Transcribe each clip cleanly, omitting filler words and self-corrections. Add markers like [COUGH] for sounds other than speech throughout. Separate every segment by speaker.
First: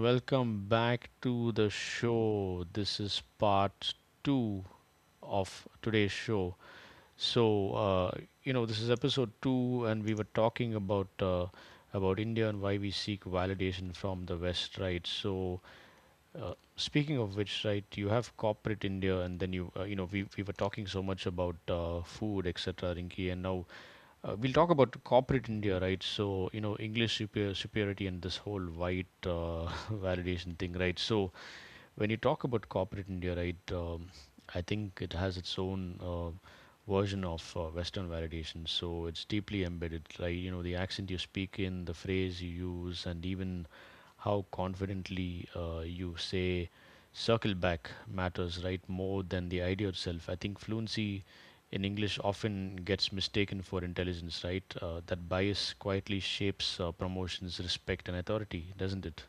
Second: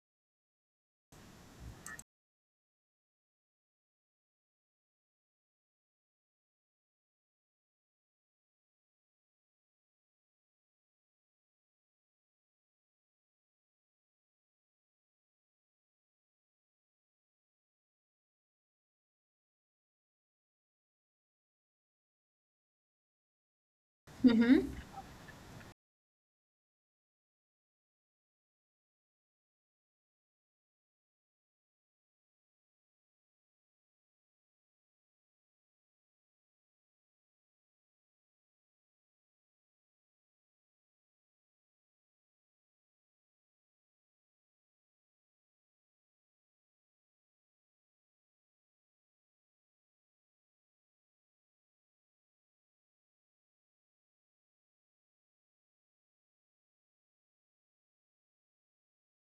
Speaker 1: welcome back to the show. This is part two of today's show. So, uh, this is episode two, and we were talking about India and why we seek validation from the West, right? Speaking of which, right, you have corporate India, and then we were talking so much about food, etc., Rinki, and now we'll
Speaker 2: Mm-hmm.
Speaker 1: talk about corporate India, right? So, you know, English superiority and this whole white [LAUGHS] validation thing, right? So, when you talk about corporate India, right, I think it has its own version of Western validation. So, it's deeply embedded, right? You know, the accent you speak in, the phrase you use, and even how confidently you say circle back matters, right? More than the idea itself. I think fluency in English often gets mistaken for intelligence, right? That bias quietly shapes promotions, respect, and authority, doesn't it?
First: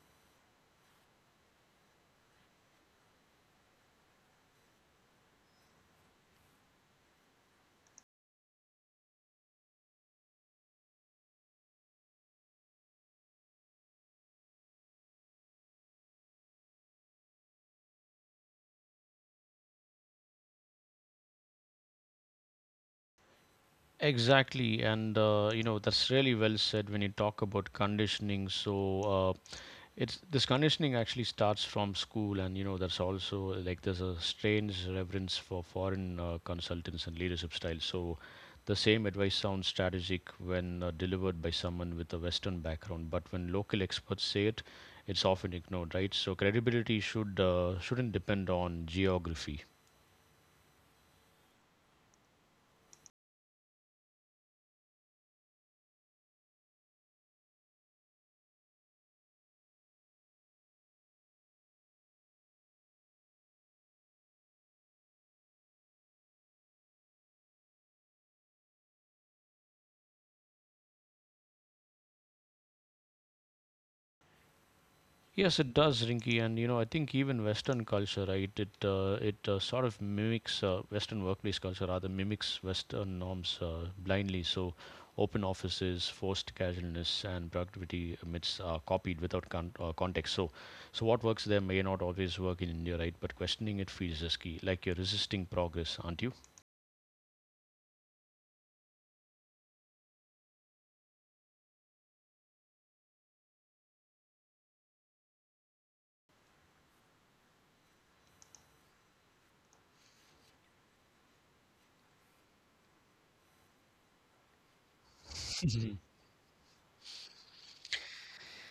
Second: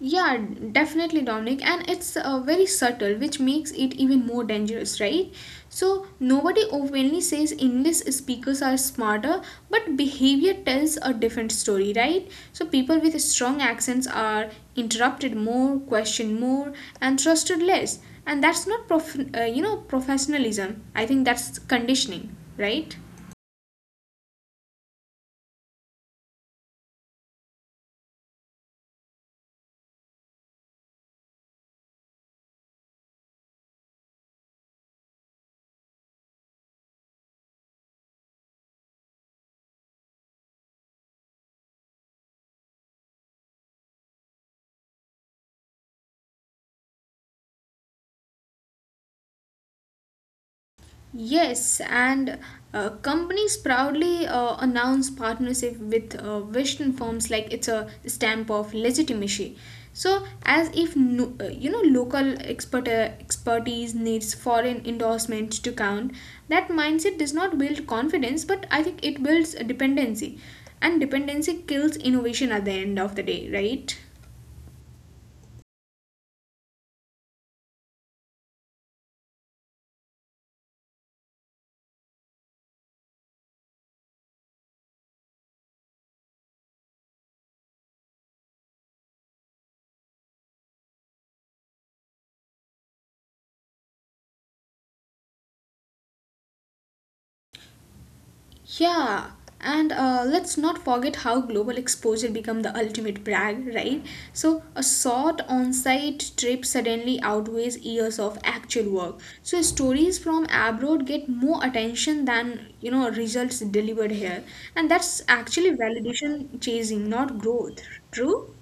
Speaker 2: Yeah, definitely, Dominic. And it's very subtle, which makes it even more dangerous, right? So, nobody openly says English speakers are smarter, but behavior tells a different story, right? So, people with strong accents are interrupted more, questioned more, and trusted less. And that's not professionalism. I think that's conditioning, right?
Speaker 1: Exactly, and you know, that's really well said when you talk about conditioning. So it's this conditioning actually starts from school, and you know there's also like there's a strange reverence for foreign consultants and leadership styles. So the same advice sounds strategic when delivered by someone with a Western background, but when local experts say it, it's often ignored, right? So credibility shouldn't depend on geography.
Speaker 2: Yes, and companies proudly announce partnership with Western firms like it's a stamp of legitimacy. So, as if no, local expertise needs foreign endorsements to count, that mindset does not build confidence, but I think it builds a dependency, and dependency kills innovation at the end of the day, right?
Speaker 1: Yes, it does, Rinky, and you know I think even Western culture, right? It sort of mimics Western workplace culture, rather mimics Western norms blindly. So open offices, forced casualness, and productivity myths are copied without context. So what works there may not always work in India, right? But questioning it feels risky, like you're resisting progress, aren't you?
Speaker 2: Yeah, and let's not forget how global exposure become the ultimate brag, right? So a short on-site trip suddenly outweighs years of actual work. So stories from abroad get more attention than results delivered here, and that's actually
Speaker 1: [LAUGHS]
Speaker 2: validation chasing, not growth. True.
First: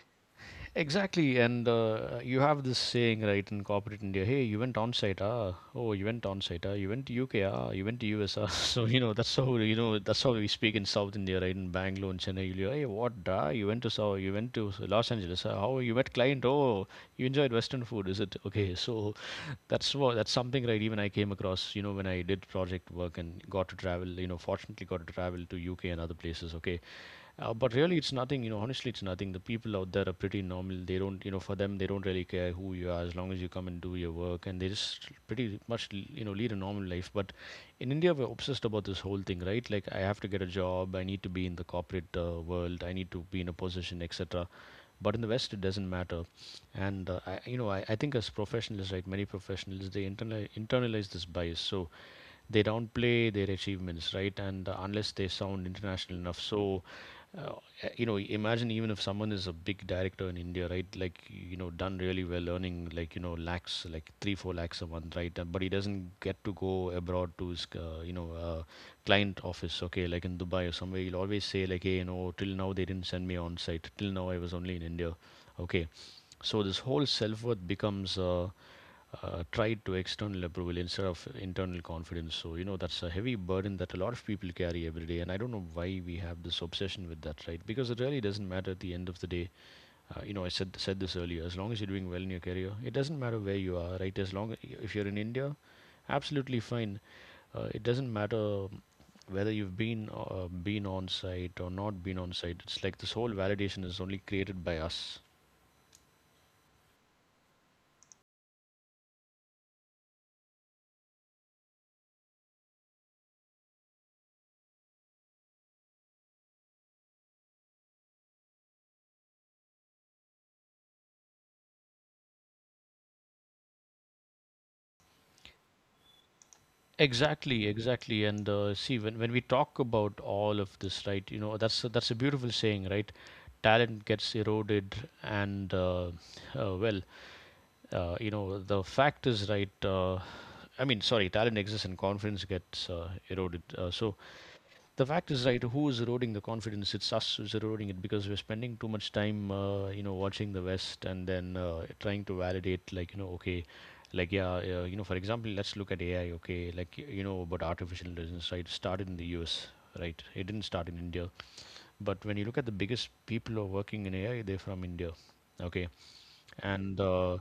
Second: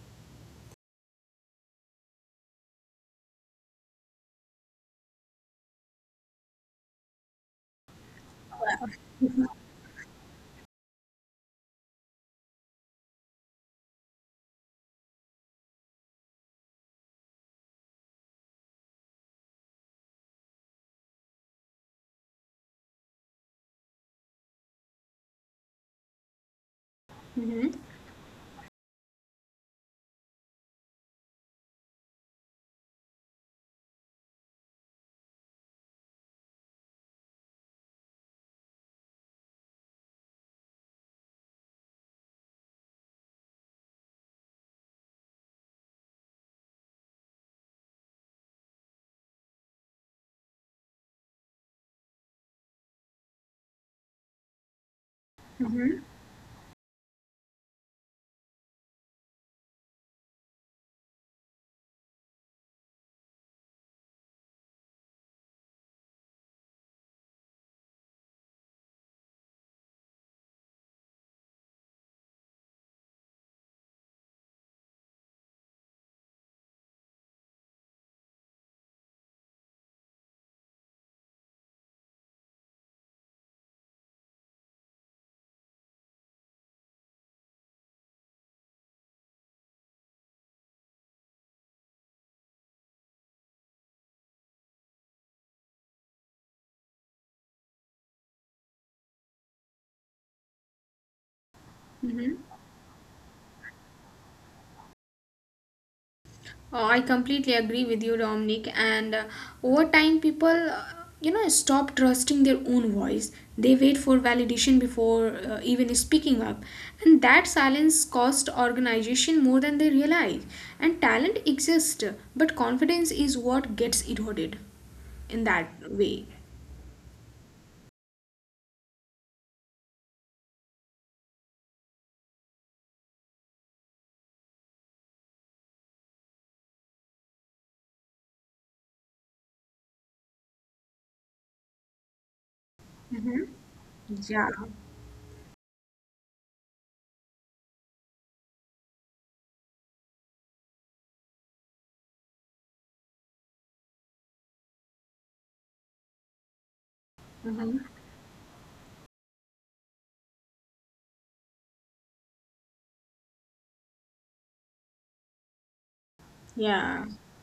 Speaker 1: Exactly, and you have this saying, right, in corporate India. Hey, you went on site, ah? Oh, you went on site, ah? You went to UK, ah? You went to US, ah? [LAUGHS] So you know that's how that's how we speak in South India, right? In Bangalore and Chennai, you'll hear, hey, what, da? You went to South, you went to Los Angeles, ah? How you met client? Oh, you enjoyed Western food, is it? Okay, [LAUGHS] so that's something, right? Even I came across, you know, when I did project work and got to travel, you know, fortunately got to travel to UK and other places. Okay,
Speaker 2: Mm-hmm.
Speaker 1: but really, it's nothing. You know, honestly, it's nothing. The people out there are pretty normal. They don't, you know, for them, they don't really care who you are as long as you come and do your work, and they just pretty much, you know, lead a normal life. But in India, we're obsessed about this whole thing, right? Like, I have to get a job. I need to be in the corporate world. I need to be in a position, etc. But in the West, it doesn't matter. And I, you know, I think as professionals, right, many professionals, they internalize this bias. So they downplay their achievements, right? And unless they sound international enough, uh, imagine even if someone is a big director in India, right? Like, you know, done really well, earning like, you know, lakhs, like 3 4 lakhs a month, right? And, but he doesn't get to go abroad to his client office, okay? Like in Dubai or somewhere, he'll always say like, hey, you know, till now they didn't send me on site. Till now I was only in India, okay? So this whole self worth becomes tied to external approval instead of internal confidence. So, you know, that's a heavy burden that a lot of people carry every day. And I don't know why we have this obsession with that, right? Because it really doesn't matter at the end of the day. You know, I said this earlier, as long as you're doing well in your career, it doesn't matter where you are, right? As long if you're in India, absolutely fine. It doesn't matter whether you've been on site or not been on site. It's like this whole validation is only created by us.
Speaker 2: Oh, I completely agree with you, Dominic. And over time, people, stop trusting their own voice. They wait for validation before even speaking up, and that silence costs organization more than they realize. And talent exists, but confidence is what gets eroded in that way.
Speaker 1: Exactly, exactly. And see, when we talk about all of this, right, you know, that's a beautiful saying, right? Talent gets eroded, and uh, well, you know, the fact is, right, I mean, sorry, talent exists and confidence gets
Speaker 2: Mm-hmm.
Speaker 1: eroded. So
Speaker 2: Yeah.
Speaker 1: the fact is, right, who is eroding the confidence? It's us who's eroding it, because we're spending too much time, you know, watching the West and then trying to validate, like, you know, okay, like, yeah, you know, for example, let's look at AI, okay, you know, about
Speaker 2: Mm-hmm.
Speaker 1: artificial intelligence, right? It started in the US, right? It didn't start in India. But when you look at the biggest people who are working in AI, they're from India, okay? and
Speaker 2: Yeah,
Speaker 1: uh,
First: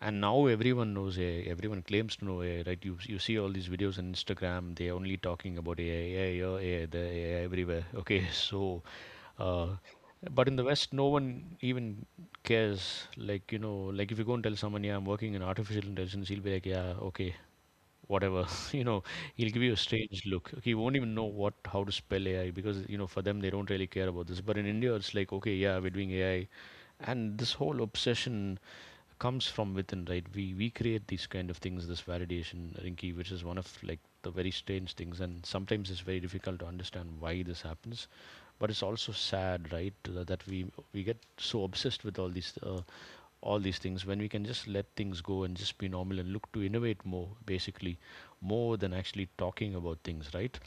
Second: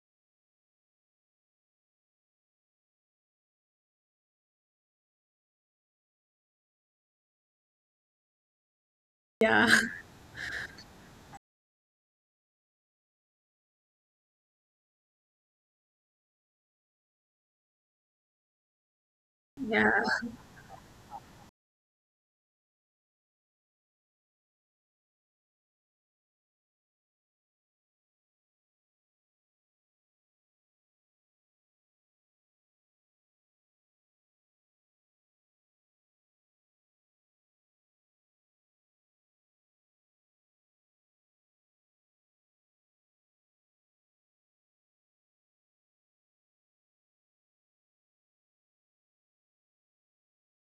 Speaker 1: and now everyone knows AI. Everyone claims to know AI, right? You see all these videos on Instagram. They're only talking about AI, AI, oh, AI, the AI everywhere. Okay, [LAUGHS] uh,
Speaker 2: yeah,
Speaker 1: but in the West, no one even cares. Like, you know, like if you go and tell someone, yeah, I'm working in artificial intelligence, he'll be like, yeah, okay, whatever. [LAUGHS] You know, he'll give you a strange
Speaker 2: [LAUGHS]
Speaker 1: look. He won't even know what how to spell AI, because you know for them they don't really care about this. But in India, it's like, okay, yeah, we're doing AI, and this whole obsession comes from within, right? We create these kind of things, this validation, Rinky, which is one of like the very strange things, and sometimes it's very difficult to understand why this happens. But it's also sad, right, that we get so obsessed with all these all these things, when we can just let things go and just be normal and look to innovate more, basically, more than actually talking about things, right?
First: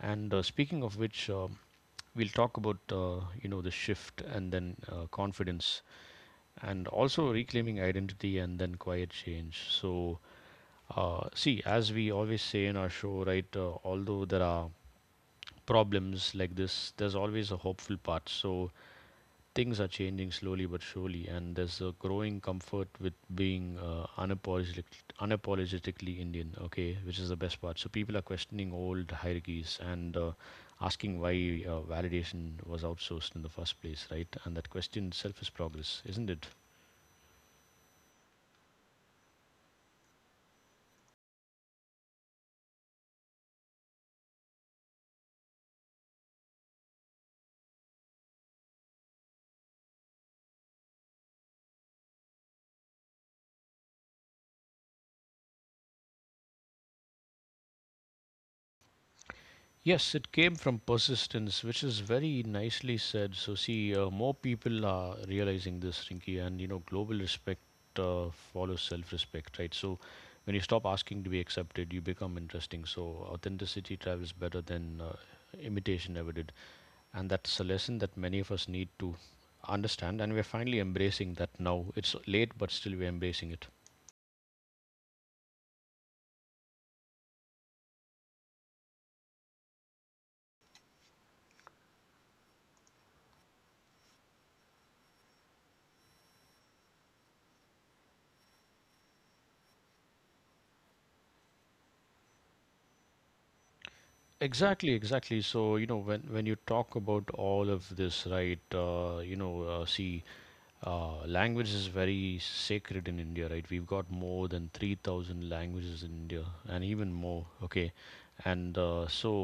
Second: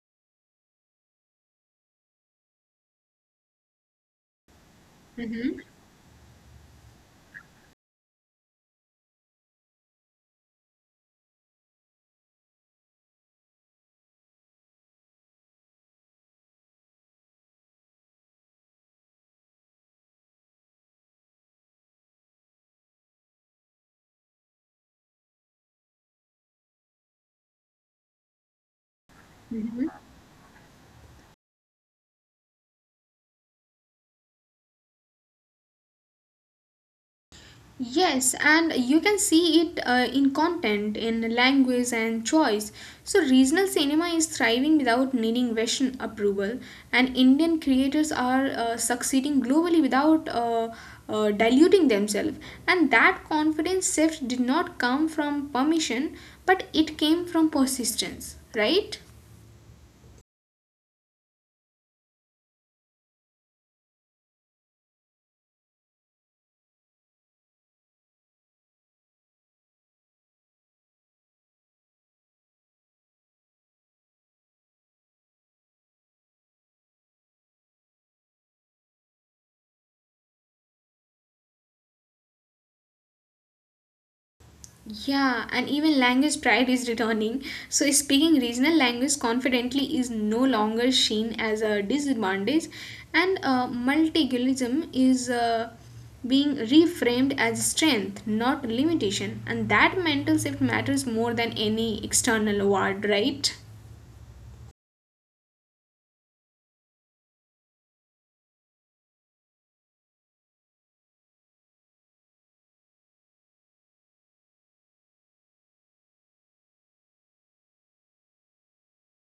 Speaker 1: And speaking of which, we'll talk about you know, the shift, and then confidence, and also reclaiming identity, and then quiet change. So, see, as we always say in our show, right, although there are problems like this, there's always a hopeful part. So things are changing slowly but surely, and there's a growing comfort with being unapologetically Indian, okay, which is the best part. So people are questioning old hierarchies
Speaker 2: yeah.
Speaker 1: and asking why validation was outsourced in the first place, right? And that question itself is progress, isn't it?
Speaker 2: Yes, and you can see it in content, in language, and choice. So, regional cinema is thriving without needing Western approval, and Indian creators are succeeding globally without diluting themselves. And that confidence shift did not come from permission, but it came from persistence, right?
Speaker 1: Yes, it came from persistence, which is very nicely said. So, see, more people are realizing this, Rinky, and you know, global respect follows self respect, right? So when you stop asking to be accepted, you become interesting. So authenticity travels better than imitation ever did. And that's a lesson that many of us need to understand, and we're finally embracing that now. It's late, but still, we're embracing it.
Speaker 2: Yeah, and even language pride is returning. So, speaking regional language confidently is no longer seen as a disadvantage, and multilingualism is being reframed as strength, not limitation. And that mental shift matters more than any external award, right?
Speaker 1: Exactly, exactly. So, you know, when you talk about all of this, right, see, language is very sacred in India, right? We've got more than 3,000 languages in India and even more. Okay. And so,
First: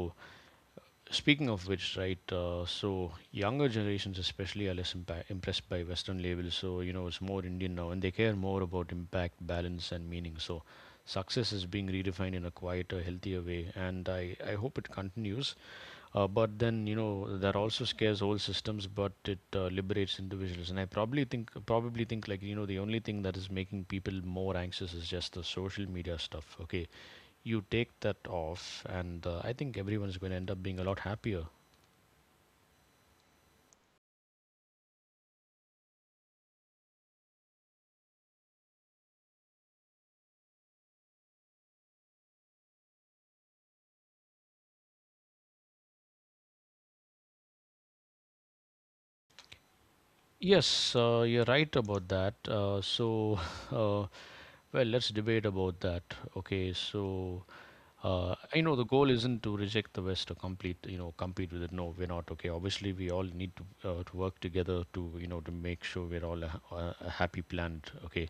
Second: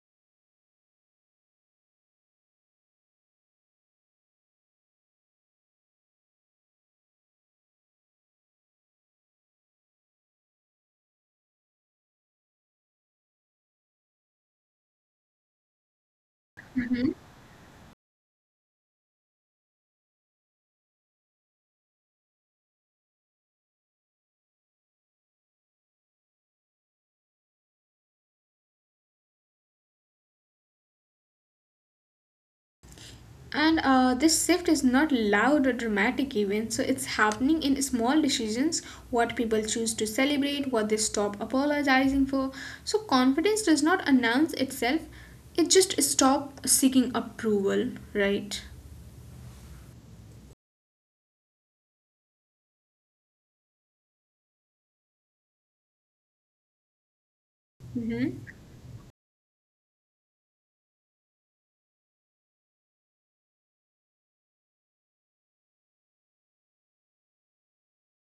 Speaker 1: speaking of which, right? So younger generations, especially, are less impressed by Western labels. So, you know, it's more Indian now, and they care more about impact, balance, and meaning. So success is being redefined in a quieter, healthier way. And I hope it continues, but then, you know, that also scares whole systems, but it liberates individuals. And I probably think like, you know, the only thing that is making people more anxious is just the social media stuff. Okay, you take that off, and I think everyone's going to end up being a lot happier.
Speaker 2: And this shift is not loud or dramatic, even, so it's happening in small decisions, what people choose to celebrate, what they stop apologizing for. So, confidence does not announce itself, it just stops seeking approval, right?
Speaker 1: Yes, you're right about that. So, [LAUGHS] uh, well, let's debate about that. Okay, so
Speaker 2: Mm-hmm.
Speaker 1: I know the goal isn't to reject the West or compete with it. No, we're not. Okay, obviously we all need to work together to, you know, to make sure we're all a happy planet. Okay,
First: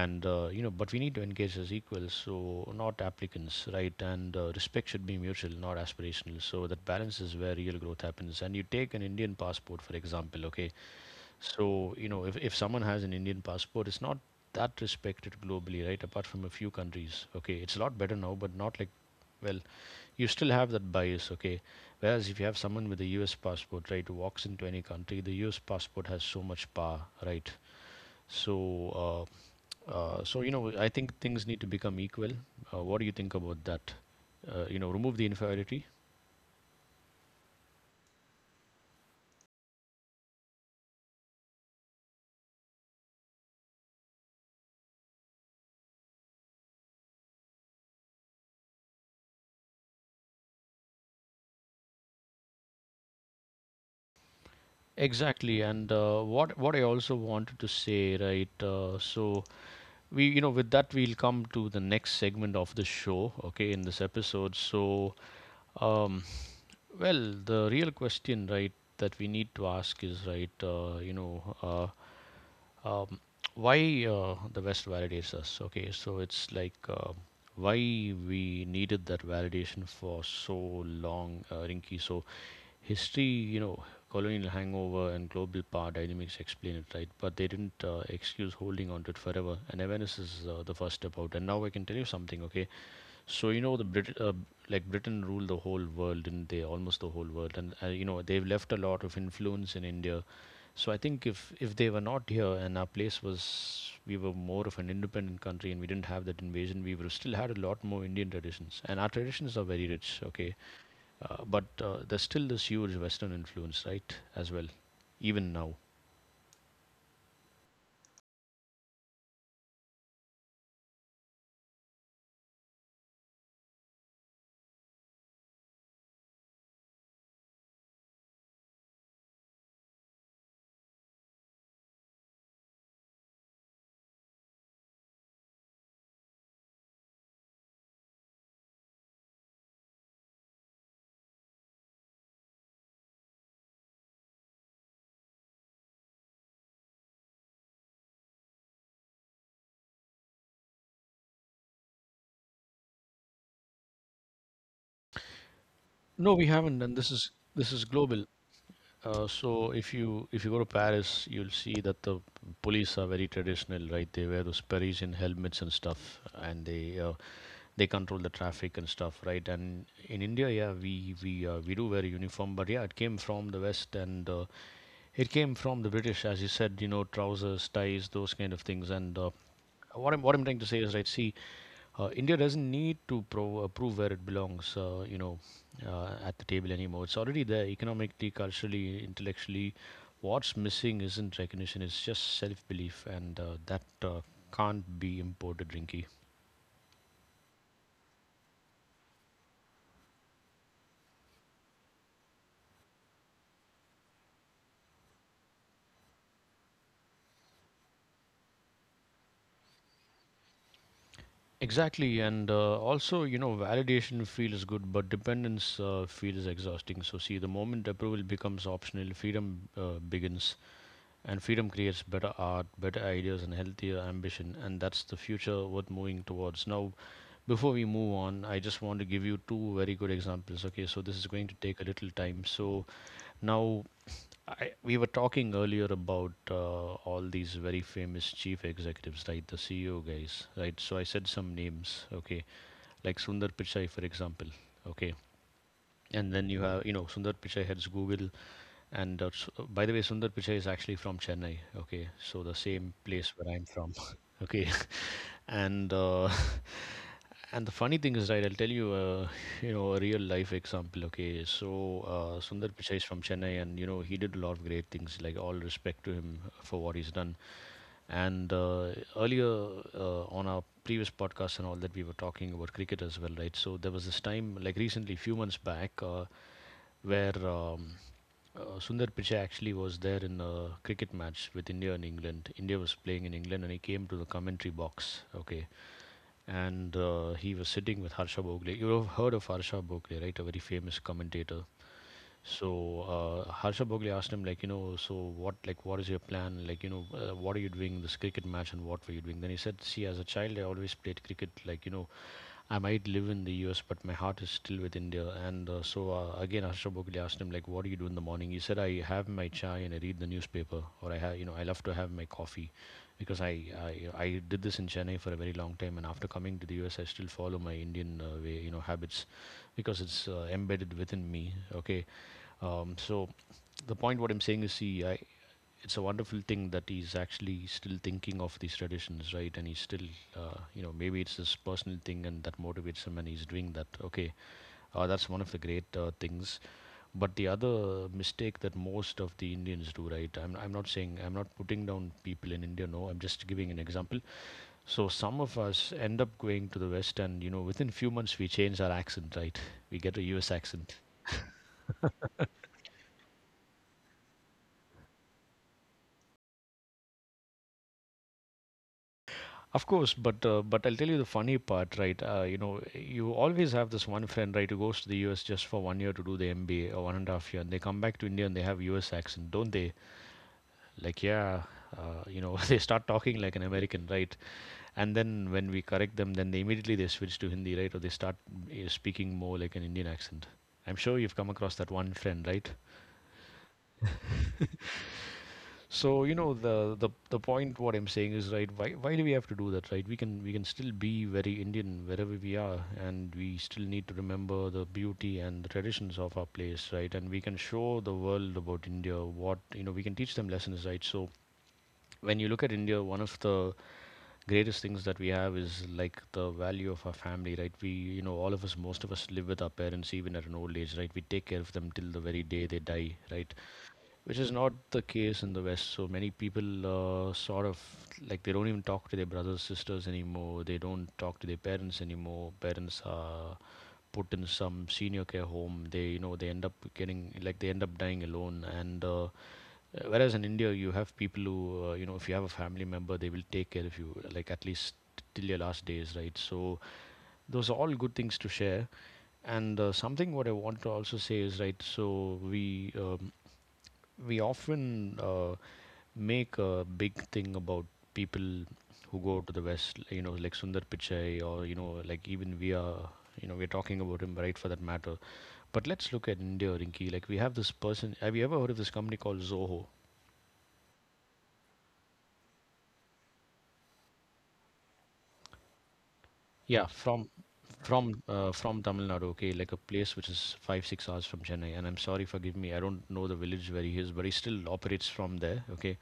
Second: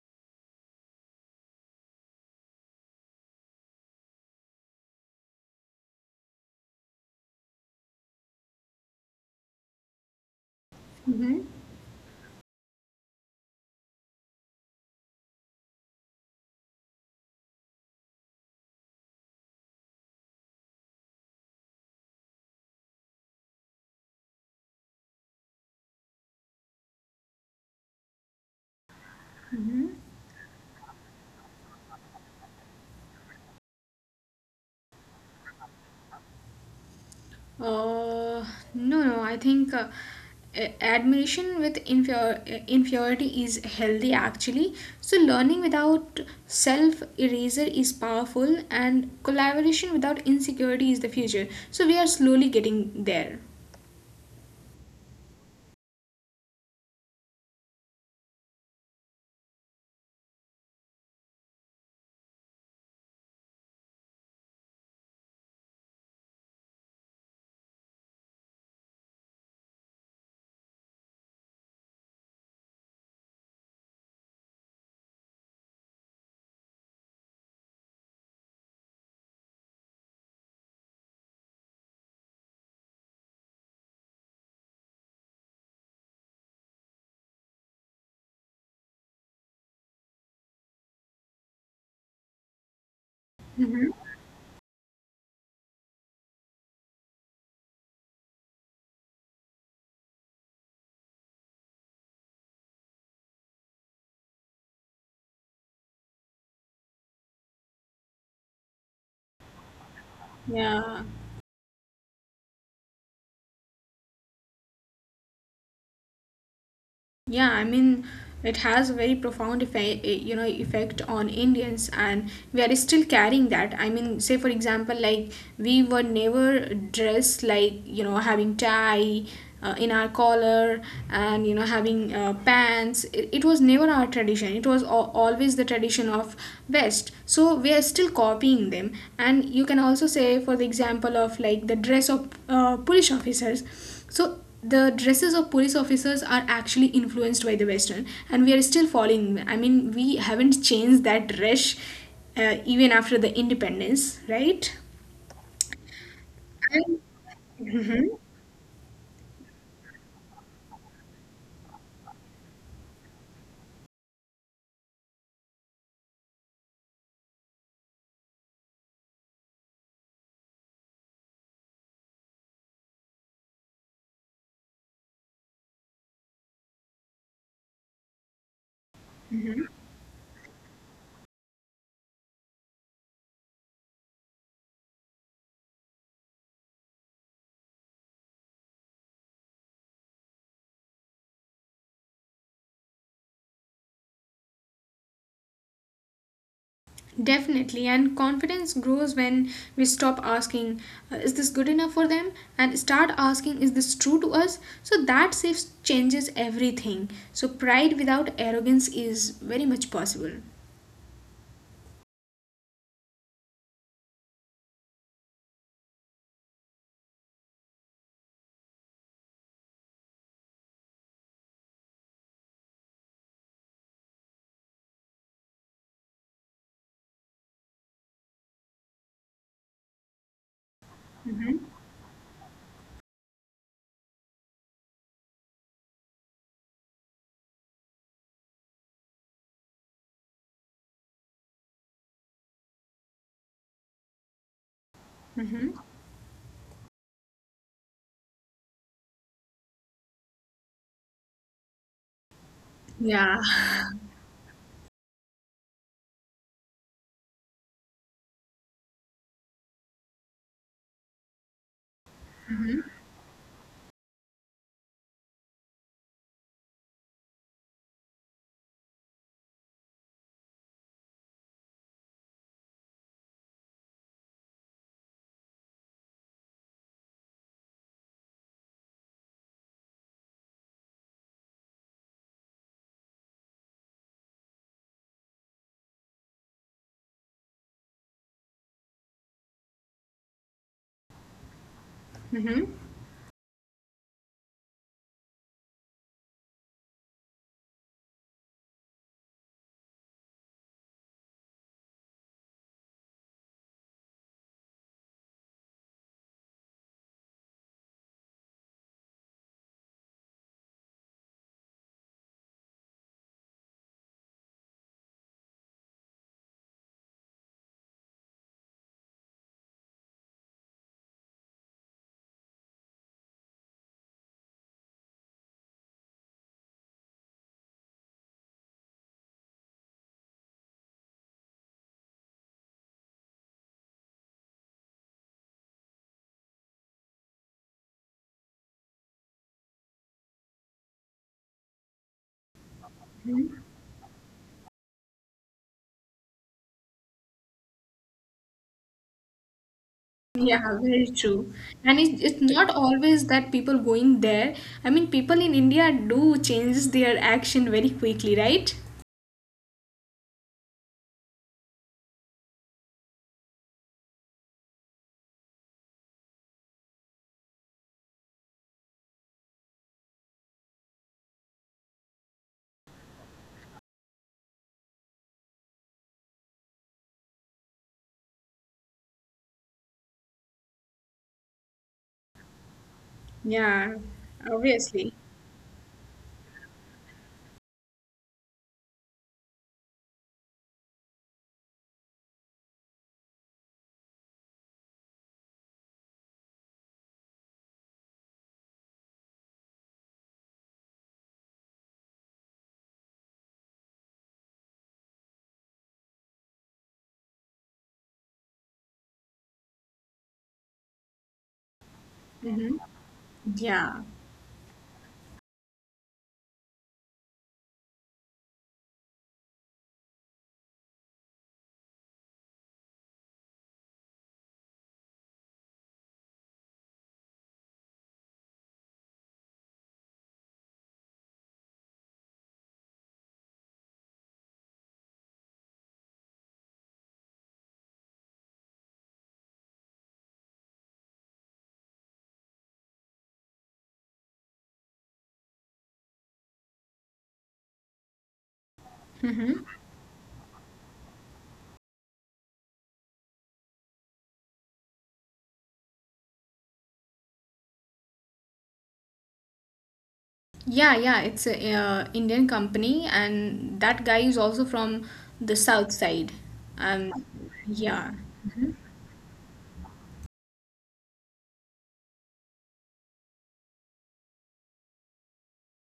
Speaker 1: and you know, but we need to engage as equals, so not applicants, right? And respect should be mutual, not aspirational. So that balance is where real growth happens. And you take an Indian passport, for example. Okay,
Speaker 2: Mm-hmm.
Speaker 1: so, you know, if someone has an Indian passport, it's not that respected globally, right? Apart from a few countries. Okay, it's a lot better now, but not like, well, you still have that bias, okay? Whereas if you have someone with a US passport, right, who walks into any country, the US passport has so much power, right? So, so, I think things need to become equal. What do you think about that? Remove the inferiority.
Speaker 2: Uh, no, no. I think admiration with inferiority is healthy actually. So, learning without self eraser is powerful, and collaboration without insecurity is the future. So, we are slowly getting there.
Speaker 1: Exactly, and what I also wanted to say, right? So we with that we'll come to the next segment of the show, okay, in this episode. So um well, the real question, right, that we need to ask is, right, um, why the West validates us. Okay, so it's like why we needed that validation for so long, Rinky. So history, you know, colonial hangover and global power dynamics explain it, right? But they didn't excuse holding on to it forever. And awareness is the first step out. And now I can tell you something, okay? So you know,
Speaker 2: Mhm.
Speaker 1: Like Britain ruled the whole world, didn't they? Almost the whole world, and you know, they've left a lot of influence in India. So I think if they were not here and our place was we were more of an independent country and we didn't have that invasion, we would have still had a lot more Indian traditions. And our traditions are very rich, okay.
Speaker 2: Yeah.
Speaker 1: But there's still this huge Western influence, right? As well, even now.
Speaker 2: Yeah, I mean, it has a very profound effect, eh, you know, effect on Indians, and we are still carrying that. I mean, say for example, like we were never dressed like, having tie in our collar and, having pants. It was never our tradition. It was always the tradition of West. So we are still copying them, and you can also say, for the example of like the dress of police officers, so the dresses of police officers are actually influenced by the Western, and we are still following. I mean, we haven't changed that dress even after the independence, right?
Speaker 1: No, we haven't, and this is global. So if you go to Paris, you'll see that the police are very traditional, right? They wear those Parisian helmets and stuff, and they control the traffic and stuff, right? And in India, yeah, we do wear a uniform, but yeah, it came from the West, and it came from the British, as you said, you know, trousers, ties, those kind of things. What I'm trying to say is, right. See, India doesn't need to prove where it belongs, at the table anymore. It's already there economically, culturally, intellectually. What's missing isn't recognition, it's just self belief, and that can't be imported, Rinky.
Speaker 2: Definitely, and confidence grows when we stop asking, "Is this good enough for them?" and start asking, "Is this true to us?" So that saves changes everything. So, pride without arrogance is very much possible.
Speaker 1: Exactly, and also, you know, validation feels good, but dependence feels exhausting. So, see, the moment approval becomes optional, freedom begins. And freedom creates better art, better ideas, and healthier ambition. And that's the future worth moving towards. Now, before we move on, I just want to give you two very good examples. Okay, so this is going to take a little time. So now we were talking earlier about all these very famous chief executives, right? The CEO guys, right? So I said some names, okay, like Sundar Pichai, for example, okay.
Speaker 2: Mm-hmm.
Speaker 1: And then you have, you know, Sundar Pichai heads Google, and by the way, Sundar Pichai is actually from Chennai. Okay, so the same
Speaker 2: Yeah.
Speaker 1: place where I'm from. [LAUGHS] Okay, [LAUGHS] and [LAUGHS] and the funny thing is, right? I'll tell you, [LAUGHS] you know, a real life example. Okay, so Sundar Pichai is from Chennai, and you know, he did a lot of great things. Like all respect to him for what he's done. And earlier on our previous podcast and all that, we were talking about cricket as well, right? So there was this time, like recently, few months back, where Sundar Pichai actually was there in a cricket match with India and England. India was playing in England and he came to the commentary box. Okay. And he was sitting with Harsha Bogle. You have heard of Harsha Bogle, right? A very famous commentator.
Speaker 2: Mm-hmm.
Speaker 1: So Harsha Bogle asked him, like, you know, so what, like, what is your plan? Like, you know, what are you doing in this cricket match and what were you doing? Then he said, see, as a child, I always played cricket. Like, you know, I might live in the US, but my heart is still with India. And again, Ashraf Bhogli asked him, like, what do you do in the morning? He said, I have my chai and I read the newspaper, or I have, you know, I love to have my coffee, because I did this in Chennai for a very long time, and after coming to the US, I still follow my Indian way, you know, habits, because it's embedded within me. Okay, so the point what I'm saying is, see, I it's a wonderful thing that he's actually still thinking of these traditions, right? And he's still, you know, maybe it's his personal thing and that motivates him and he's doing that. Okay, that's one of the great things. But the other mistake that most of the Indians do, right? I'm not saying, I'm not putting down people in India, no, I'm just giving an example. So some of us end up going to the West and, you know, within few months we change our accent, right? [LAUGHS] We get a US
Speaker 2: Yeah,
Speaker 1: accent.
Speaker 2: very true. And it's not always that people going there. I mean, people in India do change their action very quickly, right?
Speaker 1: Of course, but I'll tell you the funny part, right? You know, you always have this one friend, right, who goes to the US just for one year to do the MBA or one and a half year, and they come back to India and they have US accent, don't they? Like, yeah, you know, [LAUGHS] they start talking like an American, right? And then when we correct them, then they immediately they switch to Hindi, right, or they start speaking more like an Indian accent. I'm sure you've come across that one friend, right?
Speaker 2: Yeah, obviously.
Speaker 1: So you know the point what I'm saying is, right. Why do we have to do that, right? We can still be very Indian wherever we are, and we still need to remember the beauty and the traditions of our place, right? And we can show the world about India. What, you know, we can teach them lessons, right? So when you look at India, one of the greatest things that we have is like the value of our family, right? We, all of us, most of us live with our parents even at an old age, right? We take care of them till the very day they die, right?
Speaker 2: Yeah.
Speaker 1: Which is not the case in the West. So many people sort of they don't even talk to their brothers, sisters anymore. They don't talk to their parents anymore. Parents are put in some senior care home. They you know they end up getting, like they end up dying alone. And whereas in India you have people who, you know, if you have a family member they will take care of you, like at least till your last days, right? So those are all good things to share. And something what I want to also say is, right? So we often make a big thing about people who go to the West, you know, like Sundar Pichai, or, you know, like even we are, you know, we're talking about him, right, for that matter. But let's look at India, Rinki. Like we have this person, have you ever heard of this company called Zoho?
Speaker 2: Yeah, yeah, it's a Indian company, and that guy is also from the south side.
Speaker 1: Yeah,
Speaker 2: Um, yeah.
Speaker 1: from Tamil Nadu, okay, like a place which is 5 6 hours from Chennai, and I'm sorry, forgive me, I don't know the village where he is, but he still operates from there, okay.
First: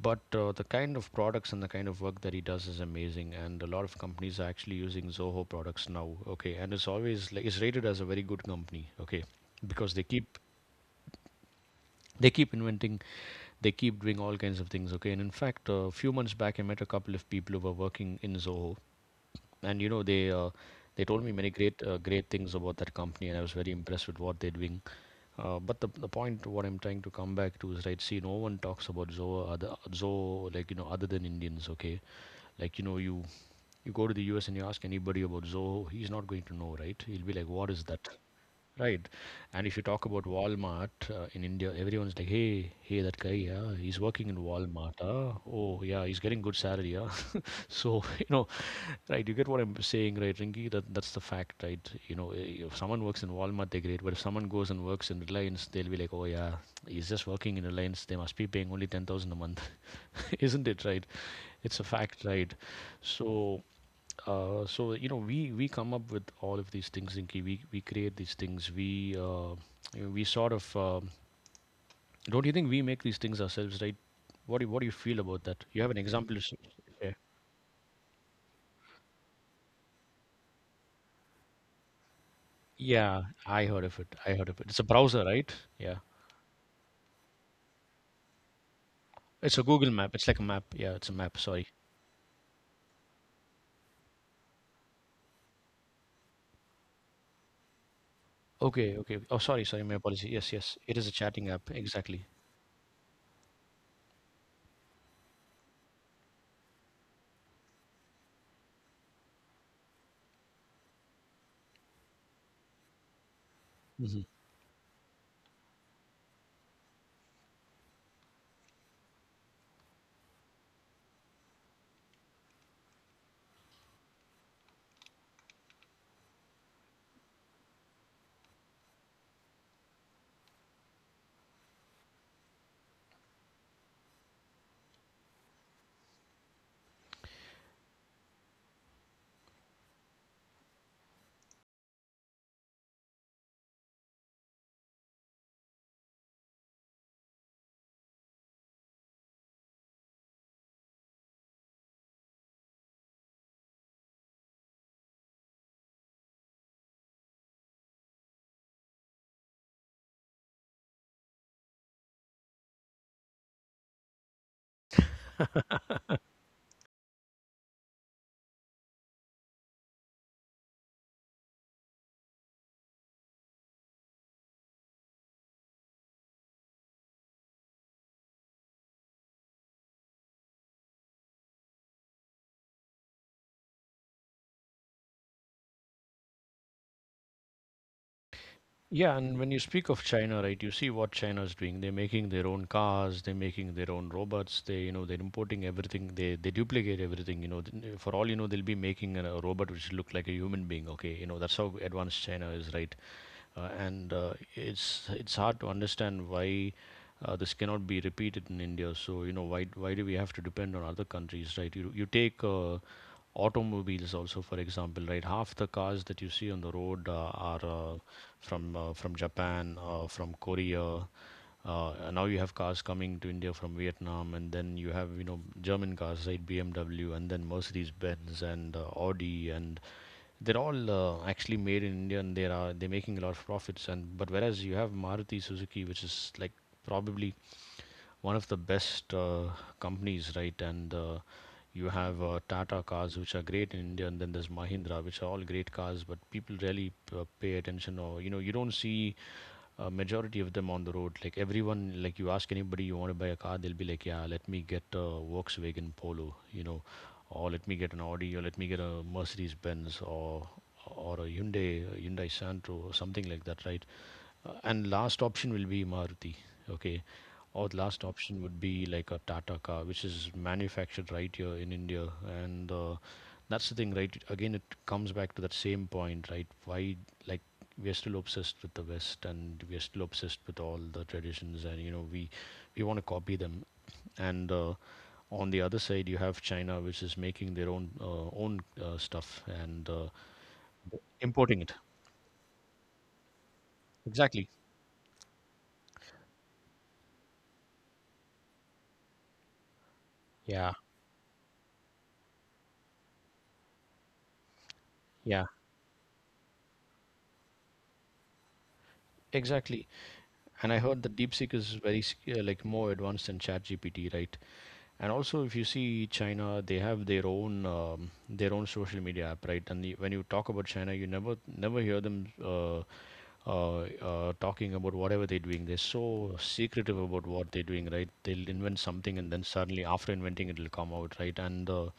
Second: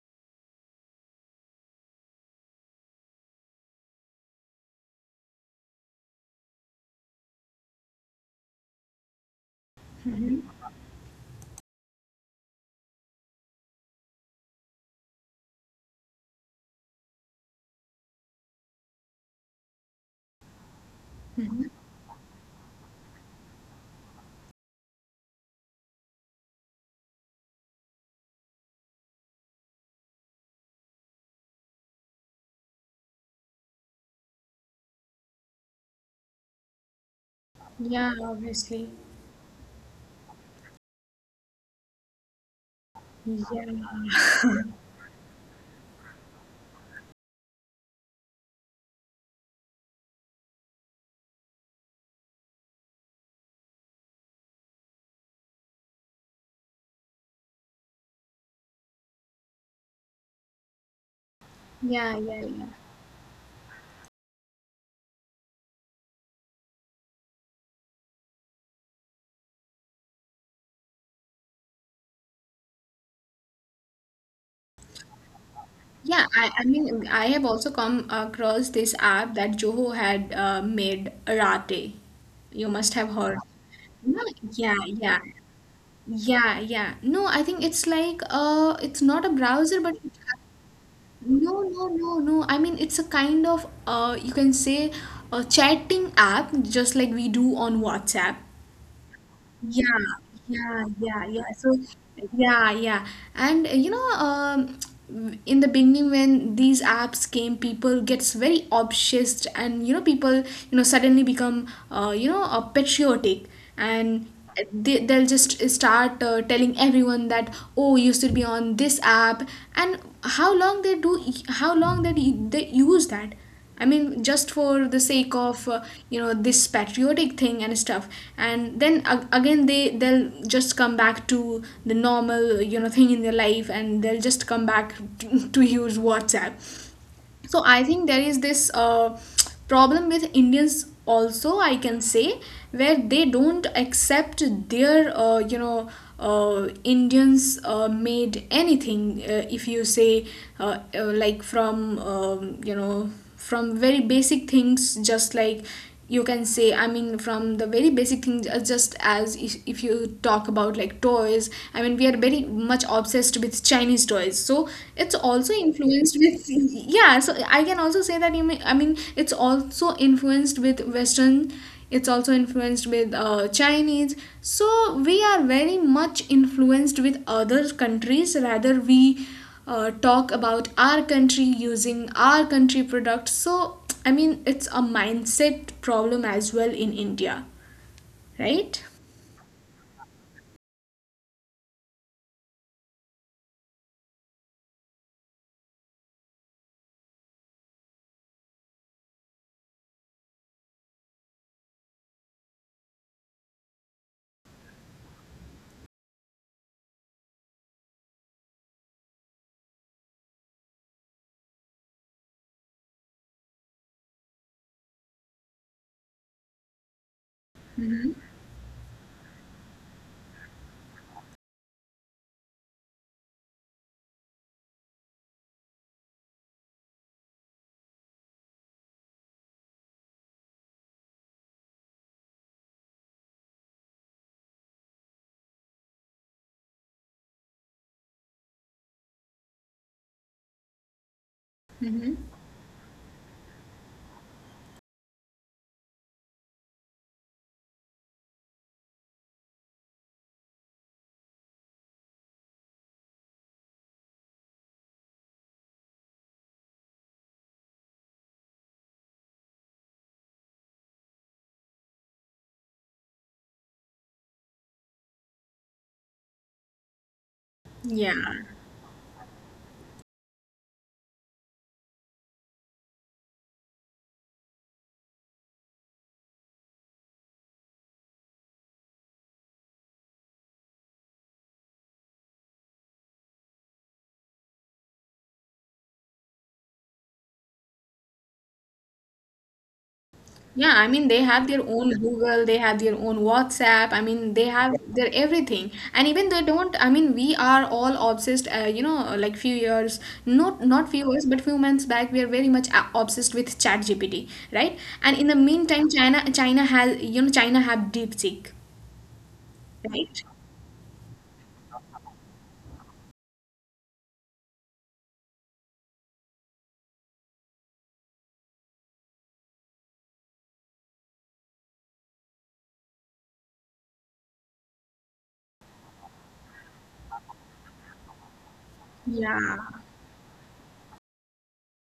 Speaker 1: But the kind of products and the kind of work that he does is amazing, and a lot of companies are actually using Zoho products now. Okay, and it's always like it's rated as a very good company. Okay, because they keep inventing, they keep doing all kinds of things. Okay, and in fact, a few months back, I met a couple of people who were working in Zoho, and you know they told me many great great things about that company, and I was very impressed with what they're doing. But the point what I'm trying to come back to is, right. See, no one talks about Zoa other Zoa like, you know, other than Indians. Okay, like you know you go to the US and you ask anybody about Zoho, he's not going to know, right? He'll be like, what is that?
Speaker 2: Yeah,
Speaker 1: Right.
Speaker 2: obviously.
Speaker 1: And if you talk about Walmart in India, everyone's like, hey, hey, that guy, yeah, he's working
Speaker 2: Yeah.
Speaker 1: in Walmart. Huh? Oh, yeah, he's getting good salary. Huh? [LAUGHS] So, [LAUGHS] you know, right, you get what I'm saying, right, Ringy? That, that's the fact, right? You know, i- if someone works in Walmart, they're great. But if someone goes and works in Reliance, they'll be like, oh, yeah, he's just working in Reliance. They must be paying only 10,000 a month. [LAUGHS] Isn't it, right? It's a fact,
Speaker 2: Yeah,
Speaker 1: right?
Speaker 2: yeah, yeah.
Speaker 1: So, so you know we come up with all of these things, Inky. We create these things, we sort of don't you think we make these things ourselves, right? What do you feel about that? You have an
Speaker 2: Yeah,
Speaker 1: example to
Speaker 2: I mean,
Speaker 1: share?
Speaker 2: I have also come across this app that Joho had made, Rate. You must have
Speaker 1: Yeah,
Speaker 2: heard.
Speaker 1: I heard of it,
Speaker 2: No, yeah,
Speaker 1: it's a
Speaker 2: yeah,
Speaker 1: browser, right? Yeah,
Speaker 2: yeah, yeah. No, I think it's like, it's not a
Speaker 1: it's a
Speaker 2: browser, but
Speaker 1: Google Map, it's like a map. Yeah, it's a map,
Speaker 2: no,
Speaker 1: sorry.
Speaker 2: no, no, no. I mean, it's a kind of, you can say, a chatting app, just like we do on WhatsApp.
Speaker 1: Okay, okay, oh, sorry, my
Speaker 2: Yeah,
Speaker 1: apology. Yes,
Speaker 2: yeah,
Speaker 1: yes, it is a
Speaker 2: yeah, yeah.
Speaker 1: chatting app,
Speaker 2: So,
Speaker 1: exactly.
Speaker 2: yeah, yeah. And [TSK] in the beginning when these apps came, people gets very obsessed, and, people suddenly become patriotic, and
Speaker 1: Hmm.
Speaker 2: they'll just start telling everyone that, oh, you should be on this app, and how long they do, how long that they use that. I mean, just for the sake of this patriotic thing and stuff, and then again they'll just come back to the normal, thing in their life, and they'll just come back [LAUGHS] to, use WhatsApp. So I think there is this problem with Indians also, I can say, where they don't accept their Indians made anything if you say like from, from very basic things, just like, you can say, I mean, from the very basic things, just as, if you talk about like toys, I mean we are very much obsessed with Chinese toys, so it's also
Speaker 1: [LAUGHS]
Speaker 2: influenced with, yeah, so I can also say that, I mean, it's also influenced with Western, it's also influenced with Chinese, so we are very much influenced with other countries, rather we talk about our country using our country products. So, I mean, it's a mindset problem as well in India, right?
Speaker 1: Yeah, and when you speak of China, right, you see what China is doing. They're making their own cars, they're making their own robots, they, you know, they're importing everything, they duplicate everything, you know. For all you know, they'll be making a robot which look like a human being, okay? You know, that's how advanced China is, right? And It's hard to understand why this cannot be repeated in India. So you know, why do we have to depend on other countries, right? You take automobiles also for example, right? Half the cars that you see on the road are from Japan, from Korea. And now you have cars coming to India from Vietnam, and then you have, you know, German cars, right? BMW, and then Mercedes Benz and Audi, and they're all actually made in India, and they're making a lot of profits. And but whereas you have Maruti Suzuki, which is like probably one of the best companies, right? And you have
Speaker 2: Mm-hmm.
Speaker 1: Tata cars, which are great in India, and then there's Mahindra, which are all great cars, but people rarely pay attention, or you know, you don't see a majority of them on the road. Like everyone, like you ask anybody, you want to buy a car, they'll be like, yeah, let me get a Volkswagen Polo, you know, or let me get an Audi, or let me get a Mercedes Benz, or a Hyundai, Hyundai Santro, or something like that, right? And last option will be Maruti, okay? Or the last
Speaker 2: Yeah.
Speaker 1: option would be like a Tata car, which is manufactured right here in India. And that's the thing, right? Again, it comes back to that same point, right? Why, like, we are still obsessed with the West and we are still obsessed with all the traditions, and you know, we want to copy them. And on the other side, you have China, which is making their own stuff, and
Speaker 2: Yeah, I mean, they have
Speaker 1: Importing it.
Speaker 2: their own Google, they have their own WhatsApp. I
Speaker 1: Exactly.
Speaker 2: mean, they have their everything. And even they don't, I mean, we are all obsessed, like few years,
Speaker 1: Yeah.
Speaker 2: not few years, but few months back, we are very much obsessed with ChatGPT, right? And in
Speaker 1: Yeah.
Speaker 2: the meantime, China has, China have DeepSeek,
Speaker 1: Exactly.
Speaker 2: right?
Speaker 1: And I heard that DeepSeek is very like more advanced than ChatGPT, right? And also, if you see China, they have their own social media app, right? When you talk about China, you never hear them talking about whatever they're doing. They're so secretive about what they're doing, right? They'll invent something and then
Speaker 2: Yeah.
Speaker 1: suddenly, after inventing, it'll come out, right? And uh,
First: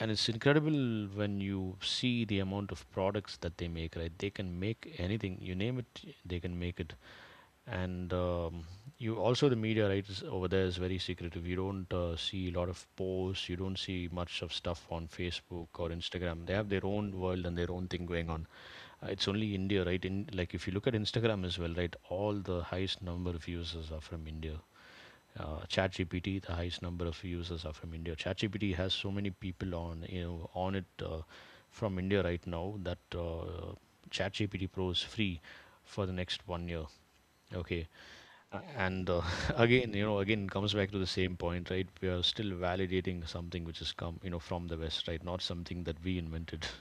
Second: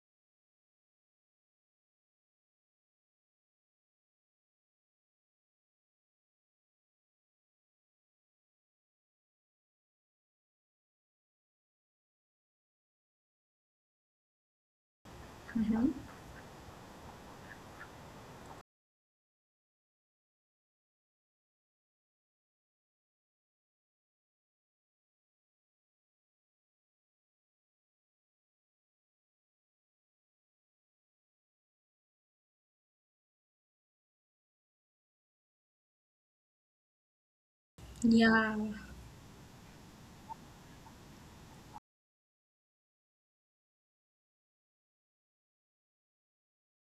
Speaker 1: and it's incredible when you see the amount of products that they make, right? They can make anything, you name it, they can make it. And You also, the media, right, is over there, is very secretive. You don't see a lot of posts, you don't see much of stuff on Facebook or Instagram. They have their own world and their own thing going on. It's only India, right? in like If you look at Instagram as well, right, all the highest number of users are from India. ChatGPT, the highest number of users are from India. ChatGPT has so many people on, you know, on it from India right now that ChatGPT Pro is free for the next 1 year. Okay,
Speaker 2: Yeah.
Speaker 1: And [LAUGHS] again, you know, again comes back to the same point, right? We are still validating something which has come, you know, from the West, right? Not something that we invented. [LAUGHS]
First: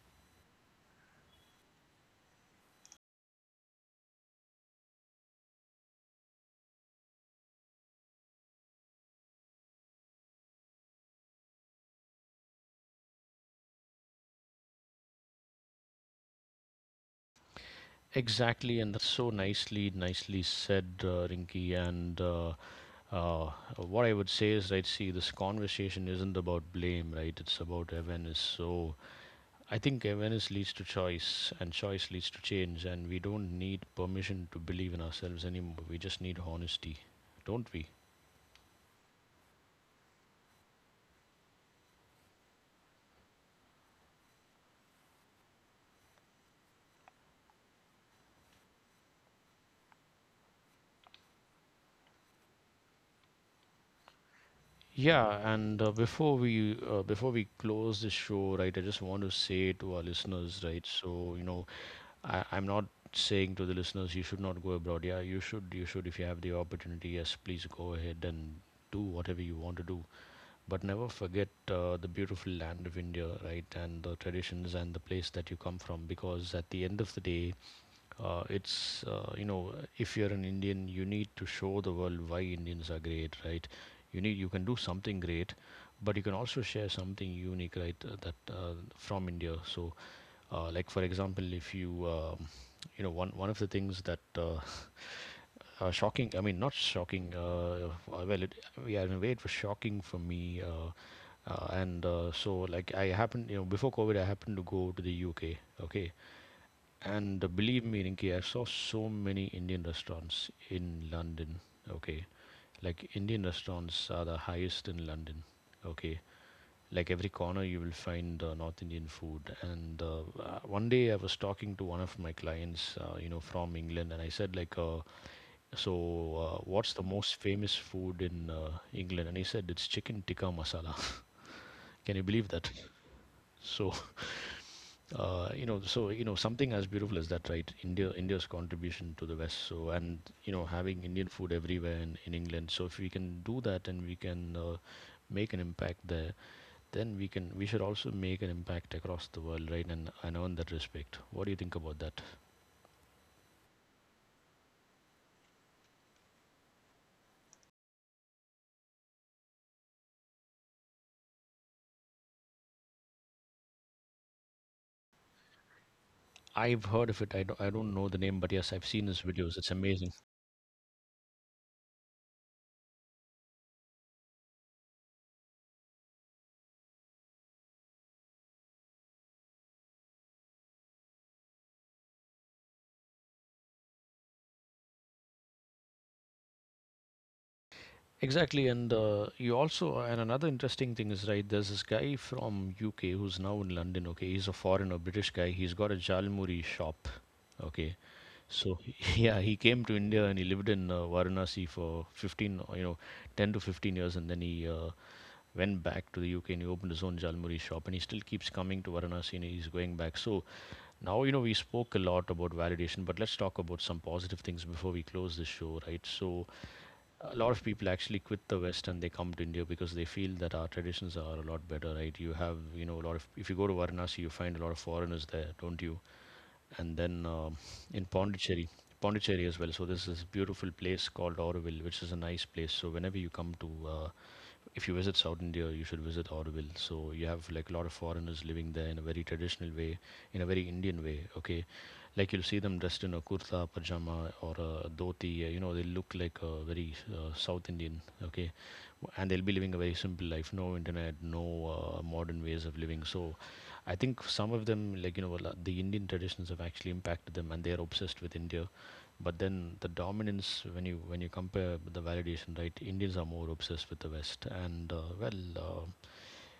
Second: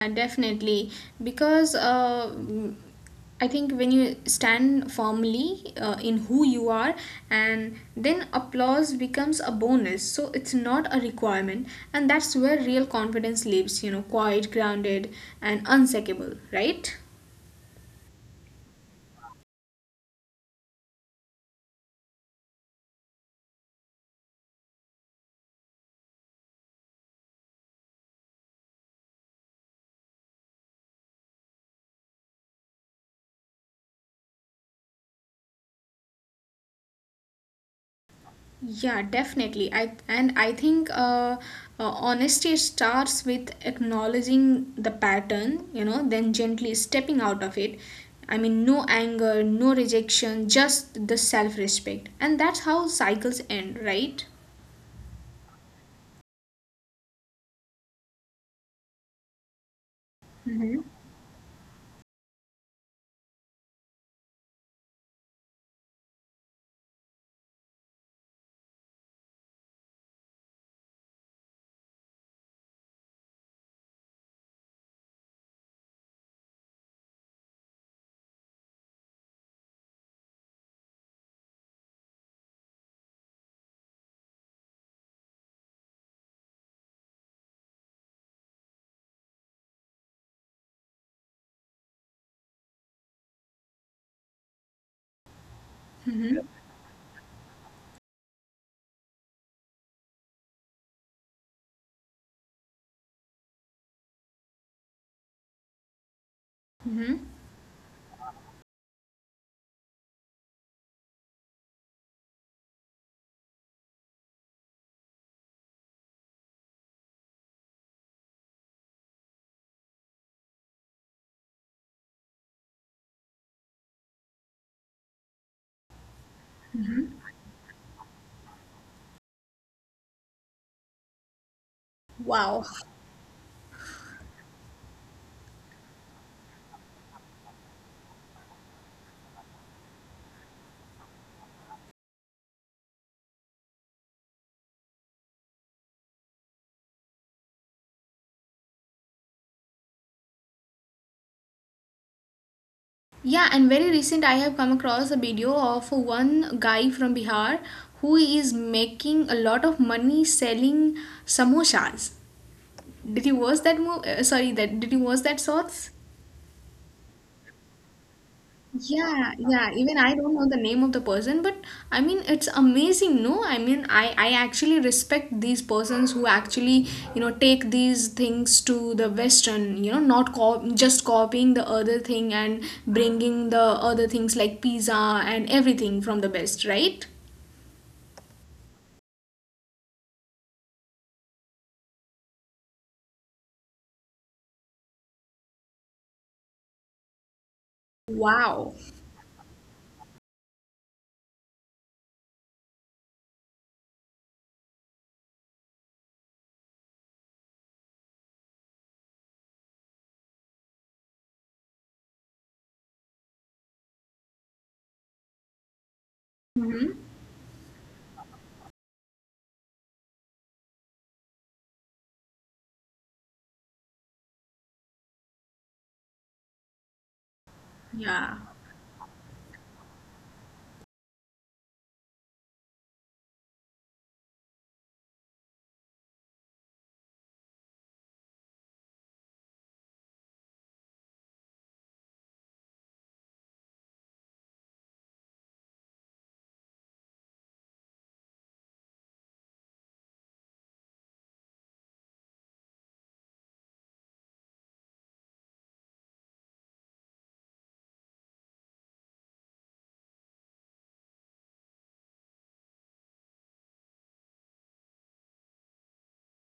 Speaker 2: Yeah, definitely. Because I think when you stand firmly in who you are, and then applause becomes a bonus. So it's not a requirement. And that's where real confidence lives, you know, quiet, grounded, and unshakable, right?
Speaker 1: Exactly, and that's so nicely, nicely said, Rinky, and. Uh, what I would say is, right, see, this conversation isn't about blame, right? It's about awareness. So I think awareness leads to choice, and choice leads to change. And we don't need permission to believe in ourselves anymore. We just need honesty, don't we?
Speaker 2: Yeah, definitely. I and I think honesty starts with acknowledging the pattern, then gently stepping out of it. I mean, no anger, no rejection, just the self-respect, and that's how cycles end, right?
Speaker 1: Yeah, and before we close this show, right, I just want to say to our listeners, right,
Speaker 2: Hmm.
Speaker 1: so you know, I'm not saying to the listeners you should not go abroad. Yeah, you should, you should, if you have the opportunity. Yes, please go ahead and do whatever you want to do. But never forget the beautiful land of India, right? And the traditions and the place that you come from, because at the end of the day, you know, if you're an Indian, you need to show the world why Indians are great, right? You can do something great, but you can also share something unique, right? That from India. So, like for example, if you you know, one of the things that [LAUGHS] shocking I mean not shocking well it yeah in a way it was shocking for me. And So like, I happened, you know, before COVID, I happened to go to the UK. Okay. And
Speaker 2: Mm-hmm.
Speaker 1: believe me, Rinki, I saw so many Indian restaurants in London. Okay. Like Indian restaurants are the highest in London. Okay. Like every corner you will find North Indian food. And one day I was talking to one of my clients, you know, from England, and I said like, what's the most famous food in England? And he said, it's chicken tikka masala. [LAUGHS] Can you believe that?
Speaker 2: Wow.
Speaker 1: [LAUGHS] So you know, something as beautiful as that, right? India's contribution to the West, so, and you know, having Indian food everywhere in England. So if we can do that and we can make an impact there, then we should also make an impact across the world, right? And earn that respect. What do you think about that?
Speaker 2: Yeah, and very recent I have come across a video of one guy from Bihar who is making a lot of money selling samosas. Did you watch that movie? Sorry, that, did you watch that sorts?
Speaker 1: I've heard of it, I don't know the name, but yes, I've seen his
Speaker 2: Yeah,
Speaker 1: videos, it's
Speaker 2: yeah. Even
Speaker 1: amazing.
Speaker 2: I don't know the name of the person, but I mean it's amazing, no? I mean I actually respect these persons who actually, take these things to the Western, not just copying the other thing and bringing the other things like pizza and everything from the West, right?
Speaker 1: Exactly. And you also and another interesting thing is, right, there's this guy from UK who's now in London. Okay, he's a foreigner, British guy, he's got a jalmuri shop. Okay. So
Speaker 2: Wow.
Speaker 1: [LAUGHS] yeah, he came to India and he lived in Varanasi for 15, you know, 10 to 15 years, and then he went back to the UK and he opened his own jalmuri shop, and he still keeps coming to Varanasi and he's going back. So now, you know, we spoke a lot about validation, but let's talk about some positive things before we close this show, right? So
Speaker 2: Mm-hmm.
Speaker 1: a lot of people actually quit the West and they come to India because they feel that our traditions are a lot better, right? You have, you know, a lot of, if you go to Varanasi, you find a lot of foreigners there, don't you? And then in
Speaker 2: Yeah.
Speaker 1: Pondicherry, Pondicherry as well. So there's This is a beautiful place called Auroville, which is a nice place. So whenever you come to, if you visit South India, you should visit Auroville. So you have like a lot of foreigners living there in a very traditional way, in a very Indian way. Okay, like you'll see them dressed in a kurta, pajama, or a dhoti. You know, they look like a very South Indian. Okay, and they'll be living a very simple life. No internet, no modern ways of living. So I think some of them, like you know, the Indian traditions have actually impacted them, and they are obsessed with India. But then the dominance, when you compare the validation, right, Indians are more obsessed with the West. And well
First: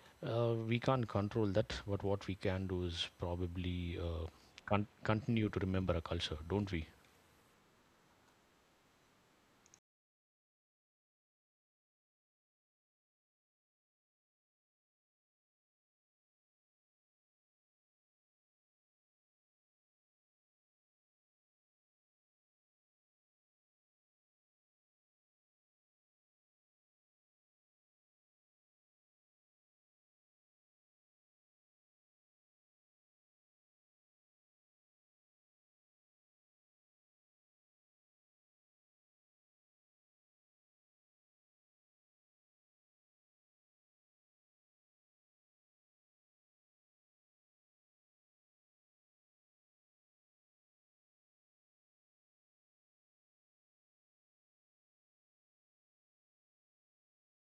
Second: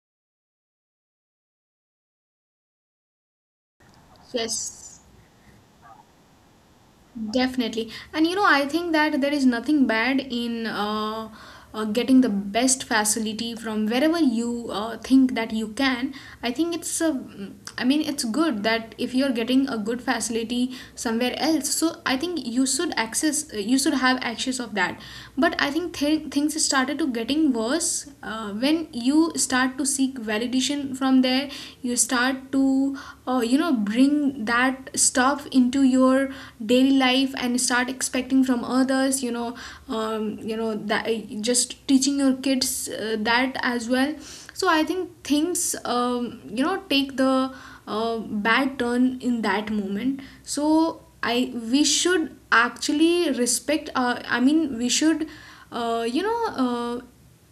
Speaker 1: We can't control that, but what we can do is probably
Speaker 2: Yes.
Speaker 1: continue to remember our culture, don't we?
Speaker 2: Definitely. And, I think that there is nothing bad in getting the best facility from wherever you think that you can. I think it's, I mean, it's good that if you're getting a good facility somewhere else, so I think you should access, you should have access of that. But I think things started to getting worse when you start to seek validation from there, you start to, bring that stuff into your daily life and start expecting from others, um, that just teaching your kids that as well. So I think things um, take the uh, bad turn in that moment. So I we should actually respect, I mean, we should, uh, you know uh,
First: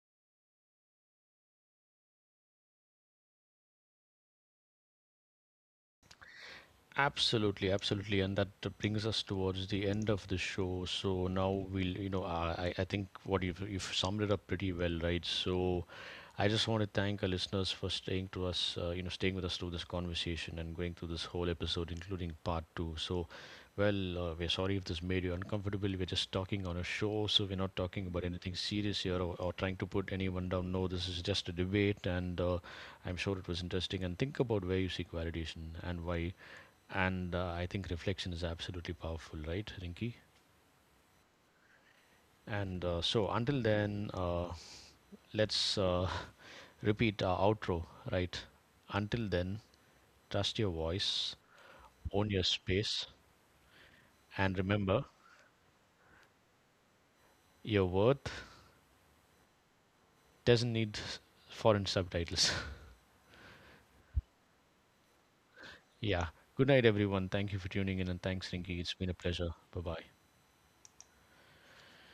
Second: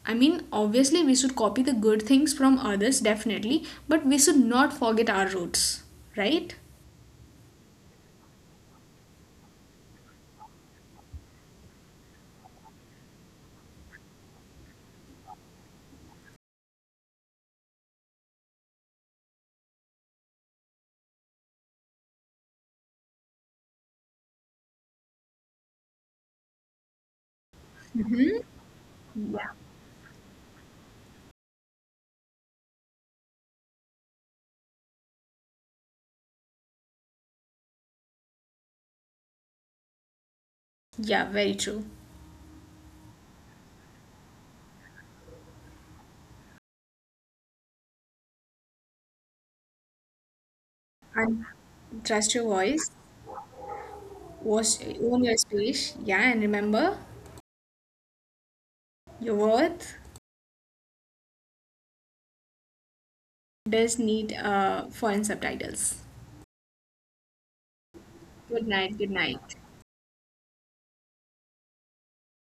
Speaker 2: I mean, obviously, we should copy the good things from others, definitely, but we should not forget our roots, right?
Speaker 1: Absolutely, absolutely, and that brings us towards the end of the show. So now we'll, you know, I think what you've summed it up pretty well, right? So I just want to thank our listeners for staying to us, you know, staying with us through this conversation and going through this whole episode, including part two. So, we're sorry if this made you uncomfortable. We're just talking on a show, so we're not talking about anything serious here, or trying to put anyone down. No, this is just a debate, and I'm sure it was interesting. And think about where you seek validation and why. And I think reflection is absolutely powerful, right, Rinki?
Speaker 2: Yeah, very true.
Speaker 1: And until then, let's [LAUGHS] repeat our outro, right? Until then, trust your voice,
Speaker 2: And
Speaker 1: own
Speaker 2: trust
Speaker 1: your
Speaker 2: your voice,
Speaker 1: space, and
Speaker 2: was
Speaker 1: remember
Speaker 2: own your space, yeah, and remember
Speaker 1: your worth
Speaker 2: your worth
Speaker 1: doesn't need foreign subtitles.
Speaker 2: does need foreign subtitles.
Speaker 1: [LAUGHS] Yeah. Good night, everyone. Thank you for tuning in, and thanks,
Speaker 2: Good
Speaker 1: Rinki. It's
Speaker 2: night,
Speaker 1: been
Speaker 2: good
Speaker 1: a pleasure.
Speaker 2: night.
Speaker 1: Bye bye.